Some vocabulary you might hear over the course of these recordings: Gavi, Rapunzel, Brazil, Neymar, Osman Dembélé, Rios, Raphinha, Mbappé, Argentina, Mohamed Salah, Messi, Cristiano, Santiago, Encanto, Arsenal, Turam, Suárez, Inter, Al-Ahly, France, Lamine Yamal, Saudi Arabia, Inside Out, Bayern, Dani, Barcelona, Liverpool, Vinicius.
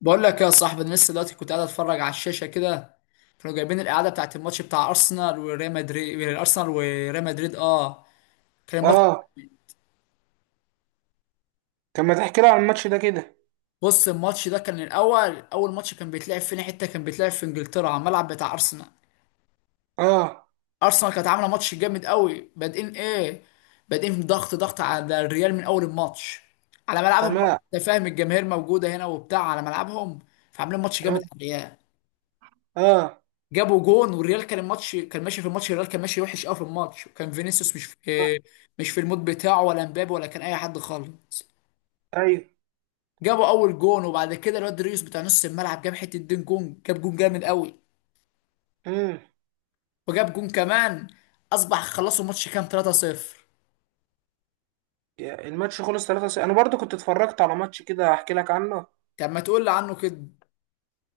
بقول لك يا صاحبي، انا لسه دلوقتي كنت قاعد اتفرج على الشاشه كده. كانوا جايبين القعده بتاعت الماتش بتاع ارسنال وريال مدريد كان الماتش. اه. طب ما تحكي لي عن الماتش ده كده. بص الماتش ده كان اول ماتش، كان بيتلعب فين؟ حته كان بيتلعب في انجلترا على الملعب بتاع ارسنال. اه. ارسنال كانت عامله ماتش جامد قوي، بادئين ضغط على الريال من اول الماتش، على ملعبهم بقى. تمام. انت فاهم؟ الجماهير موجوده هنا وبتاع على ملعبهم، فعاملين ماتش جامد على تمام. الريال. اه. جابوا جون، والريال كان الماتش، كان ماشي في الماتش، الريال كان ماشي وحش قوي في الماتش، وكان فينيسيوس مش في المود بتاعه، ولا مبابي، ولا كان اي حد خالص. ايوه. جابوا اول جون، وبعد كده الواد ريوس بتاع نص الملعب جاب حته دين جون، جاب جون جامد قوي، امم وجاب جون كمان، اصبح خلصوا الماتش كام؟ 3-0. الماتش خلص 3، انا برضو كنت اتفرجت على ماتش كده، هحكي لك عنه. طب ما تقول لي عنه كده.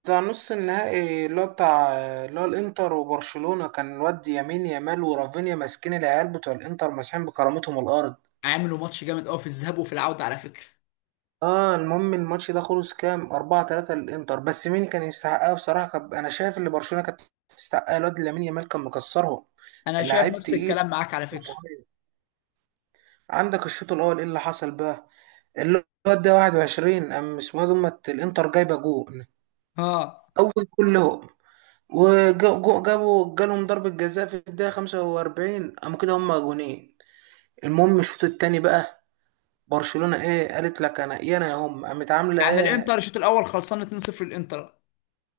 بتاع نص النهائي، اللي هو الانتر وبرشلونة. كان الواد يمين يامال ورافينيا ماسكين العيال بتوع الانتر، ماسحين بكرامتهم الارض. عملوا ماتش جامد قوي في الذهاب وفي العوده على فكره. اه، المهم الماتش ده خلص كام؟ 4-3 للانتر. بس مين كان يستحقها؟ بصراحة، انا شايف ان برشلونة كانت تستحقها. الواد لامين يامال كان مكسرهم. انا شايف لعيب نفس تقيل. الكلام معاك على فكره. عندك الشوط الاول ايه اللي حصل بقى؟ الواد ده 21، قام اسمه إيه، دومت، الانتر جايبه جون ها؟ اول كلهم، وجابوا جالهم ضربه جزاء في الدقيقه 45، قام كده هم جونين. المهم الشوط التاني بقى، برشلونه ايه قالت لك؟ انا يا انا يا هم. قامت عامله يعني ايه؟ الانتر الشوط الاول خلصان 2-0 الانتر.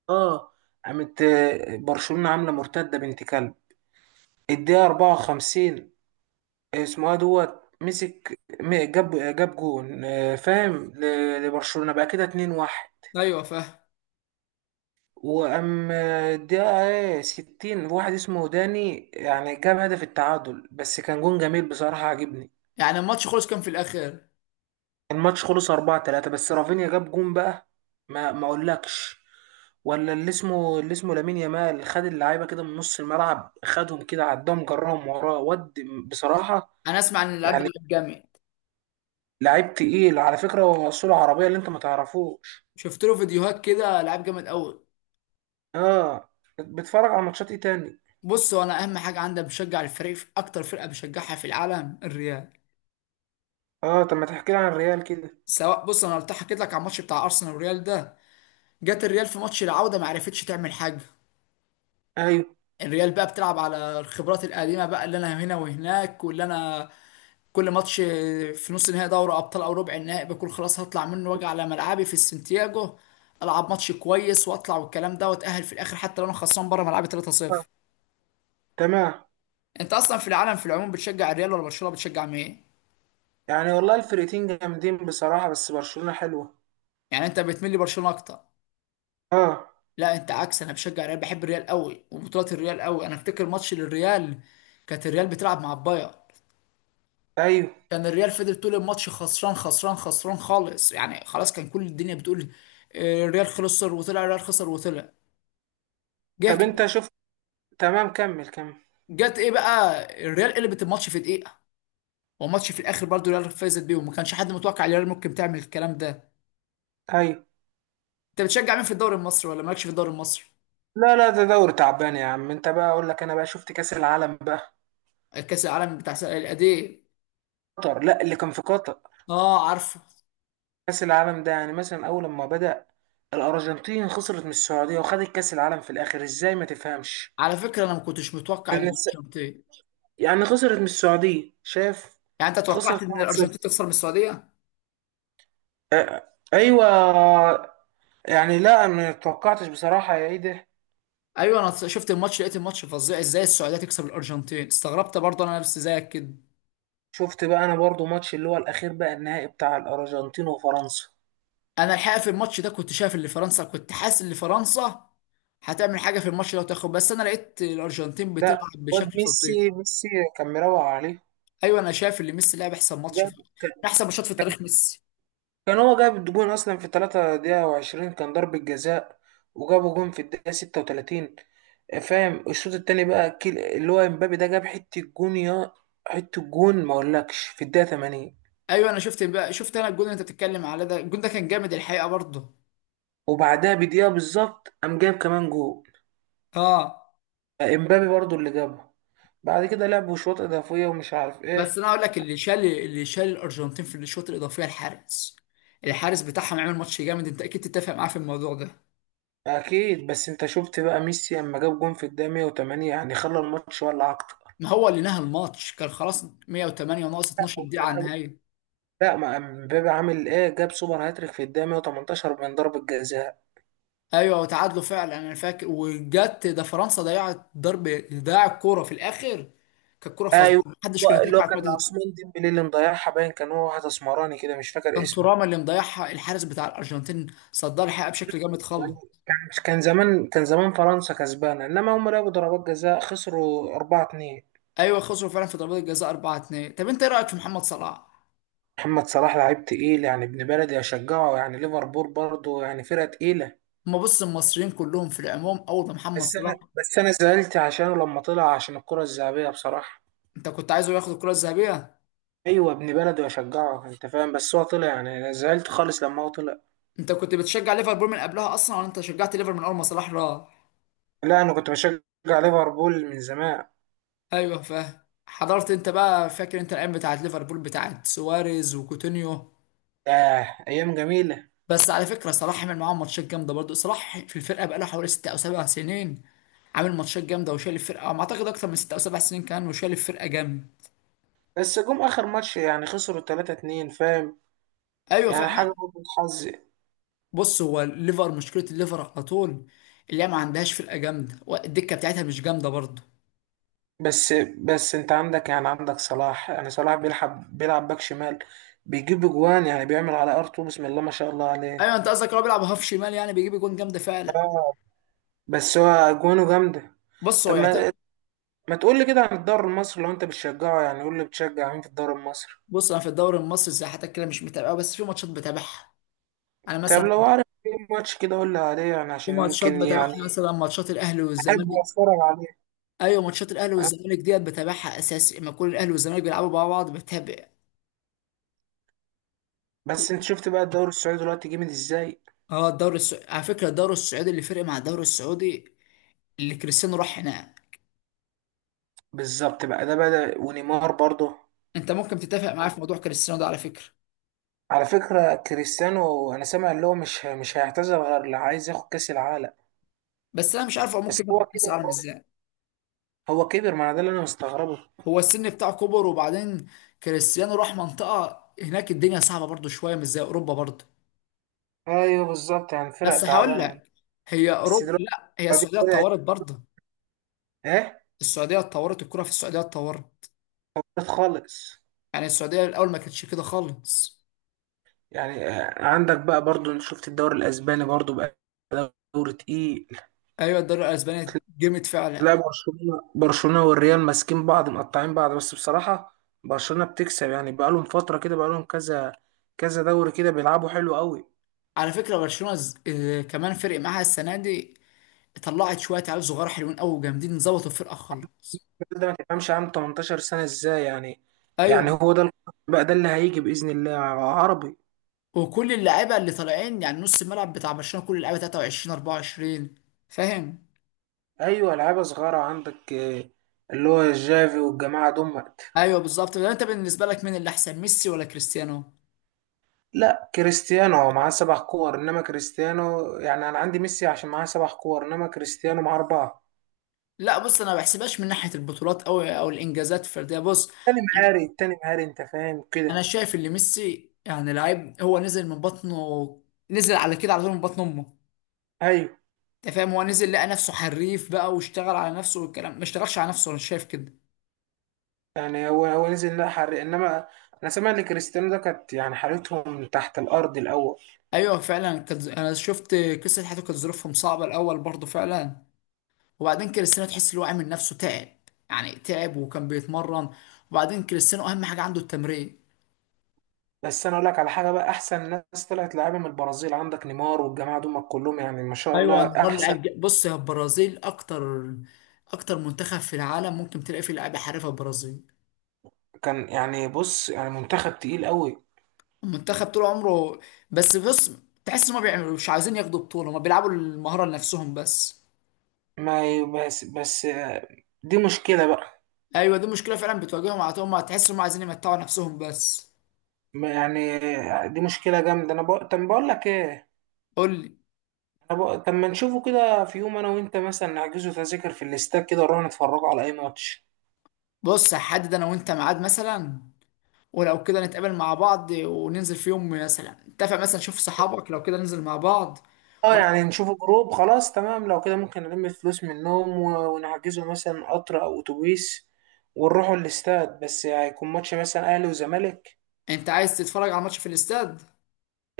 اه. قامت، برشلونه عامله مرتده بنت كلب. الدقيقه 54، اسمه إيه، دوت مسك، جاب جون. فاهم؟ لبرشلونه بقى كده 2-1. ايوه، فاهم. واما الدقيقة 60، واحد اسمه داني يعني، جاب هدف التعادل. بس كان جون جميل بصراحة، عجبني. يعني الماتش خلص كام في الاخر؟ الماتش خلص 4-3، بس رافينيا جاب جون بقى. ما اقولكش. ولا اللي اسمه لامين يامال. خد اللعيبة كده من نص الملعب، خدهم كده، عدهم، جرهم وراه، ود، بصراحة. انا اسمع عن اللاعب ده، يعني لعيب جامد. لعيب تقيل على فكرة، هو أصوله عربية اللي أنت ما تعرفوش. شفت له فيديوهات كده، لعيب جامد قوي. اه. بتتفرج على ماتشات إيه تاني؟ بص هو انا اهم حاجه عندي بشجع الفريق، في اكتر فرقه بشجعها في العالم الريال. اه. طب ما تحكي لي عن الريال كده. سواء بص انا حكيت لك على الماتش بتاع ارسنال والريال ده. جت الريال في ماتش العوده ما عرفتش تعمل حاجه. أيوه. الريال بقى بتلعب على الخبرات القديمه بقى، اللي انا هنا وهناك، واللي انا كل ماتش في نص نهائي دوري ابطال او ربع النهائي بكون خلاص هطلع منه، واجي على ملعبي في السنتياجو العب ماتش كويس واطلع والكلام ده، واتاهل في الاخر، حتى لو انا خسران بره ملعبي 3-0. آه. تمام. انت اصلا في العالم في العموم بتشجع الريال ولا برشلونه؟ بتشجع مين؟ يعني والله الفرقتين جامدين بصراحة، بس برشلونة حلوة. يعني انت بتميل لبرشلونه اكتر. اه. لا، انت عكس، انا بشجع الريال، بحب الريال قوي وبطولات الريال قوي. انا افتكر ماتش للريال، كانت الريال بتلعب مع البايرن. ايوه. كان الريال فضل طول الماتش خسران خسران خسران خالص، يعني خلاص كان كل الدنيا بتقول: اه، الريال خسر وطلع، الريال خسر وطلع. جه طب كده، انت شفت؟ تمام، كمل كمل. جت ايه بقى، الريال قلبت الماتش في دقيقه، والماتش في الاخر برضه الريال فازت بيهم، ما كانش حد متوقع الريال ممكن تعمل الكلام ده. ايوه. انت بتشجع مين في الدوري المصري، ولا مالكش في الدوري المصري؟ لا لا، ده دوري تعبان يا عم. انت بقى، اقول لك انا بقى شفت كأس العالم بقى. كاس العالم بتاع الأندية. قطر. لا، اللي كان في قطر. اه، عارفه. كأس العالم ده يعني، مثلا اول لما بدأ الارجنتين خسرت من السعودية، وخدت كأس العالم في الاخر، ازاي ما تفهمش؟ على فكره انا ما كنتش متوقع ان الناس- الارجنتين. يعني خسرت من السعودية، شاف. يعني انت توقعت خسرت ان الارجنتين 1-0. تخسر من السعوديه؟ آه، ايوه. يعني لا، ما توقعتش بصراحة، يا ايه ده. ايوه، انا شفت الماتش، لقيت الماتش فظيع، ازاي السعوديه تكسب الارجنتين، استغربت برضه انا نفسي زيك كده. شفت بقى، انا برضو ماتش اللي هو الاخير بقى، النهائي بتاع الارجنتين وفرنسا. انا الحقيقه في الماتش ده كنت حاسس ان فرنسا هتعمل حاجه في الماتش ده وتاخد، بس انا لقيت الارجنتين لا، بتلعب واد بشكل فظيع. ميسي ميسي كان مروق عليه. ايوه انا شايف ان ميسي لعب احسن ماتش جاب في كان من احسن ماتشات في تاريخ ميسي. كان هو جاب الجون اصلا في 3 دقيقة و20، كان ضربة جزاء. وجابوا جون في الدقيقة 36. فاهم؟ الشوط التاني بقى، اللي هو امبابي ده جاب حتة جون، يا حتة جون ما اقولكش في الدقيقة 80. ايوه انا شفت انا الجول اللي انت بتتكلم على ده، الجول ده كان جامد الحقيقه برضه. وبعدها بدقيقة بالظبط، قام جاب كمان جون، اه. امبابي برضو اللي جابه. بعد كده لعبوا شوط اضافيه، ومش عارف بس ايه. انا هقول لك، اللي شال الارجنتين في الشوط الاضافي الحارس بتاعهم عمل ماتش جامد، انت اكيد تتفق معاه في الموضوع ده. اكيد. بس انت شفت بقى، ميسي اما جاب جون في الدقيقه 108 يعني، خلى الماتش ولا اكتر. ما هو اللي نهى الماتش كان خلاص، 108 ناقص 12 هما دقيقة على لعبوا- النهاية. لا، ما امبابي عامل ايه؟ جاب سوبر هاتريك في الدقيقه 118 من ضربه جزاء. ايوه وتعادلوا فعلا انا فاكر، وجت ده فرنسا ضيع الكورة في الاخر. كانت كورة ايوه. فظيعة، محدش كان هو اللي هو يتوقع كان الكورة دي. عثمان ديمبلي اللي مضيعها، باين كان هو، واحد اسمراني كده مش فاكر كان اسمه. تورام اللي مضيعها، الحارس بتاع الارجنتين صدها الحقيقة بشكل جامد خالص. يعني كان كان زمان فرنسا كسبانه، انما هم لعبوا ضربات جزاء، خسروا 4-2. ايوه خسروا فعلا في ضربات الجزاء 4-2. طب انت ايه رايك في محمد صلاح؟ محمد صلاح لعيب تقيل يعني، ابن بلدي اشجعه، يعني ليفربول برضه يعني فرقه تقيله. ما بص، المصريين كلهم في العموم اول ما محمد بس صلاح. انا بس انا زعلت عشانه لما طلع، عشان الكرة الذهبية بصراحة. انت كنت عايزه ياخد الكره الذهبيه؟ ايوه، ابن بلدي واشجعه انت فاهم، بس هو طلع يعني انا زعلت خالص لما هو طلع. انت كنت بتشجع ليفربول من قبلها اصلا، ولا انت شجعت ليفربول من اول ما صلاح راح؟ لا، انا كنت بشجع ليفربول من زمان. ايوه فاهم. حضرت انت بقى؟ فاكر انت الايام بتاعت ليفربول بتاعت سواريز وكوتينيو؟ آه، ايام جميلة. بس على فكره صلاح عمل معاهم ماتشات جامده برضه، صلاح في الفرقه بقاله حوالي 6 أو 7 سنين، عامل ماتشات جامده وشايل الفرقه، ما اعتقد اكتر من 6 أو 7 سنين كان وشايل الفرقه جامد. بس جم اخر ماتش يعني خسروا 3-2، فاهم؟ ايوه يعني فاهم. حاجة برضه حظ. بص هو الليفر، مشكله الليفر على طول اللي هي ما عندهاش فرقه جامده، والدكه بتاعتها مش جامده برضه. بس بس انت عندك يعني عندك صلاح، يعني صلاح بيلعب باك شمال، بيجيب اجوان يعني، بيعمل على ارتو، بسم الله ما شاء الله عليه. ايوه انت قصدك هو بيلعب هاف شمال، يعني بيجيب جون جامده فعلا. بس هو اجوانه جامدة. بص هو طب ما يعتبر. ما تقول لي كده عن الدوري المصري لو انت بتشجعه، يعني قول لي بتشجع مين في الدوري المصري. بص انا في الدوري المصري زي حياتك كده مش متابعه، بس في ماتشات بتابعها. انا طب مثلا لو عارف ايه ماتش كده قول لي عليه، يعني في عشان ماتشات ممكن يعني بتابعها، مثلا ماتشات الاهلي احب والزمالك. اتفرج عليه. ايوه ماتشات الاهلي أه. والزمالك ديت بتابعها اساسي، لما يكون الاهلي والزمالك بيلعبوا مع بعض بتابع. بس انت شفت بقى الدوري السعودي دلوقتي جامد ازاي؟ اه، الدوري السعودي على فكره، الدوري السعودي اللي فرق مع الدوري السعودي اللي كريستيانو راح هناك. بالظبط بقى، ده بدأ، ونيمار برضه. انت ممكن تتفق معايا في موضوع كريستيانو ده على فكره. على فكرة كريستيانو، انا سامع اللي هو مش هيعتزل غير اللي عايز ياخد كأس العالم. بس انا مش عارف هو بس ممكن هو ياخد كاس كبر العالم برضه. ازاي. هو كبر، ما انا ده اللي انا مستغربه. هو السن بتاعه كبر، وبعدين كريستيانو راح منطقه هناك الدنيا صعبه برضو شويه، مش زي اوروبا برضو. ايوه بالظبط، يعني فرق بس هقول تعبان يعني. لك، هي بس اوروبا دلوقتي لا هي السعودية السعوديه بدأت. اتطورت برضه، ايه. السعوديه اتطورت، الكره في السعوديه اتطورت، خالص. يعني السعوديه الاول ما كانتش كده خالص. يعني عندك بقى برضو، أنا شفت الدوري الاسباني برضو بقى، دوري تقيل. ايوه الدوري الاسباني جامد لا، فعلا. برشلونة والريال ماسكين بعض، مقطعين بعض، بس بصراحة برشلونة بتكسب، يعني بقالهم فترة كده، بقالهم كذا كذا دوري كده بيلعبوا حلو قوي. على فكره برشلونه كمان فرق معاها السنه دي. طلعت شويه عيال صغار حلوين قوي وجامدين، ظبطوا الفرقه خالص. الراجل ده ما تفهمش، عام 18 سنة ازاي يعني؟ ايوه يعني هو ده بقى، ده اللي هيجي بإذن الله. عربي. وكل اللعيبه اللي طالعين يعني نص الملعب بتاع برشلونه، كل اللعيبه 23 24 فاهم. ايوه لعيبة صغيرة عندك، اللي هو جافي والجماعة دول. ايوه بالظبط ده. انت بالنسبه لك مين اللي احسن، ميسي ولا كريستيانو؟ لا، كريستيانو هو معاه سبع كور، انما كريستيانو، يعني انا عندي ميسي عشان معاه سبع كور، انما كريستيانو معاه اربعه. لا بص انا ما بحسبهاش من ناحيه البطولات او الانجازات الفرديه. بص التاني مهاري انت فاهم انا كده. شايف ان ميسي يعني لعيب، هو نزل من بطنه نزل على كده على طول من بطن امه. ايوه. انت فاهم، هو نزل لقى نفسه حريف بقى، واشتغل على نفسه والكلام، ما اشتغلش على نفسه انا شايف كده. يعني هو نزل لا حرق، انما انا سامع ان كريستيانو ده كانت يعني حالتهم تحت الارض الاول. ايوه فعلا. انا شفت قصه حياته، كانت ظروفهم صعبه الاول برضه فعلا. وبعدين كريستيانو تحس اللي هو عامل نفسه تعب، يعني تعب، وكان بيتمرن. وبعدين كريستيانو اهم حاجه عنده التمرين. بس انا اقول لك على حاجه بقى، احسن ناس طلعت لعيبه من البرازيل، عندك نيمار والجماعه دول كلهم يعني ما شاء ايوه الله، نيمار احسن. لعيب بص يا، البرازيل اكتر منتخب في العالم ممكن تلاقي فيه لعيبه حريفه البرازيل. كان يعني بص يعني، منتخب تقيل قوي. المنتخب طول عمره، بس بص تحس ما بيعملوا، مش عايزين ياخدوا بطوله، ما بيلعبوا المهاره لنفسهم بس. ما ي- بس دي مشكله بقى. ايوه دي مشكله فعلا بتواجههم على طول، ما تحس انهم عايزين يمتعوا نفسهم بس. يعني دي مشكلة جامدة. طب بقول لك إيه. قول لي. طب ما نشوفه كده في يوم، أنا وأنت مثلا نحجزه تذاكر في الاستاد كده، نروح نتفرجوا على أي ماتش. بص هحدد انا وانت ميعاد مثلا، ولو كده نتقابل مع بعض وننزل في يوم، مثلا نتفق، مثلا شوف صحابك لو كده ننزل مع بعض. أه يعني وأنا- نشوفه جروب، خلاص تمام، لو كده ممكن نلم الفلوس منهم و... ونحجزه مثلا قطر أو أتوبيس، ونروحوا الاستاد، بس هيكون ماتش مثلا أهلي وزمالك. انت عايز تتفرج على ماتش في الاستاد؟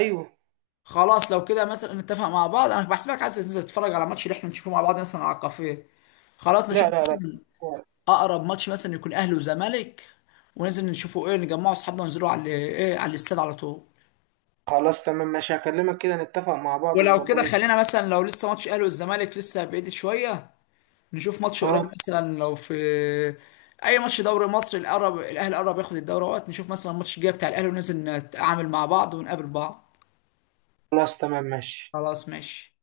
أيوه. خلاص لو كده مثلا نتفق مع بعض، انا بحسبك عايز تنزل تتفرج على ماتش اللي احنا نشوفه مع بعض مثلا على الكافيه. خلاص نشوف لا لا لا، في مثلا الاستاد. اقرب ماتش مثلا يكون اهلي وزمالك، وننزل نشوفه ايه نجمعه اصحابنا وننزلوا على ايه، على الاستاد على طول. خلاص تمام ماشي، هكلمك كده نتفق مع بعض ولو ونظبط كده الد-. خلينا مثلا، لو لسه ماتش اهلي والزمالك لسه بعيد شويه، نشوف ماتش قريب، أه. مثلا لو في اي ماتش دوري مصر القرب، الاهلي قرب ياخد الدوري وقت نشوف مثلا الماتش الجاي بتاع الاهلي، وننزل نتعامل مع بعض ونقابل بعض. خلاص تمام ماشي. خلاص ماشي.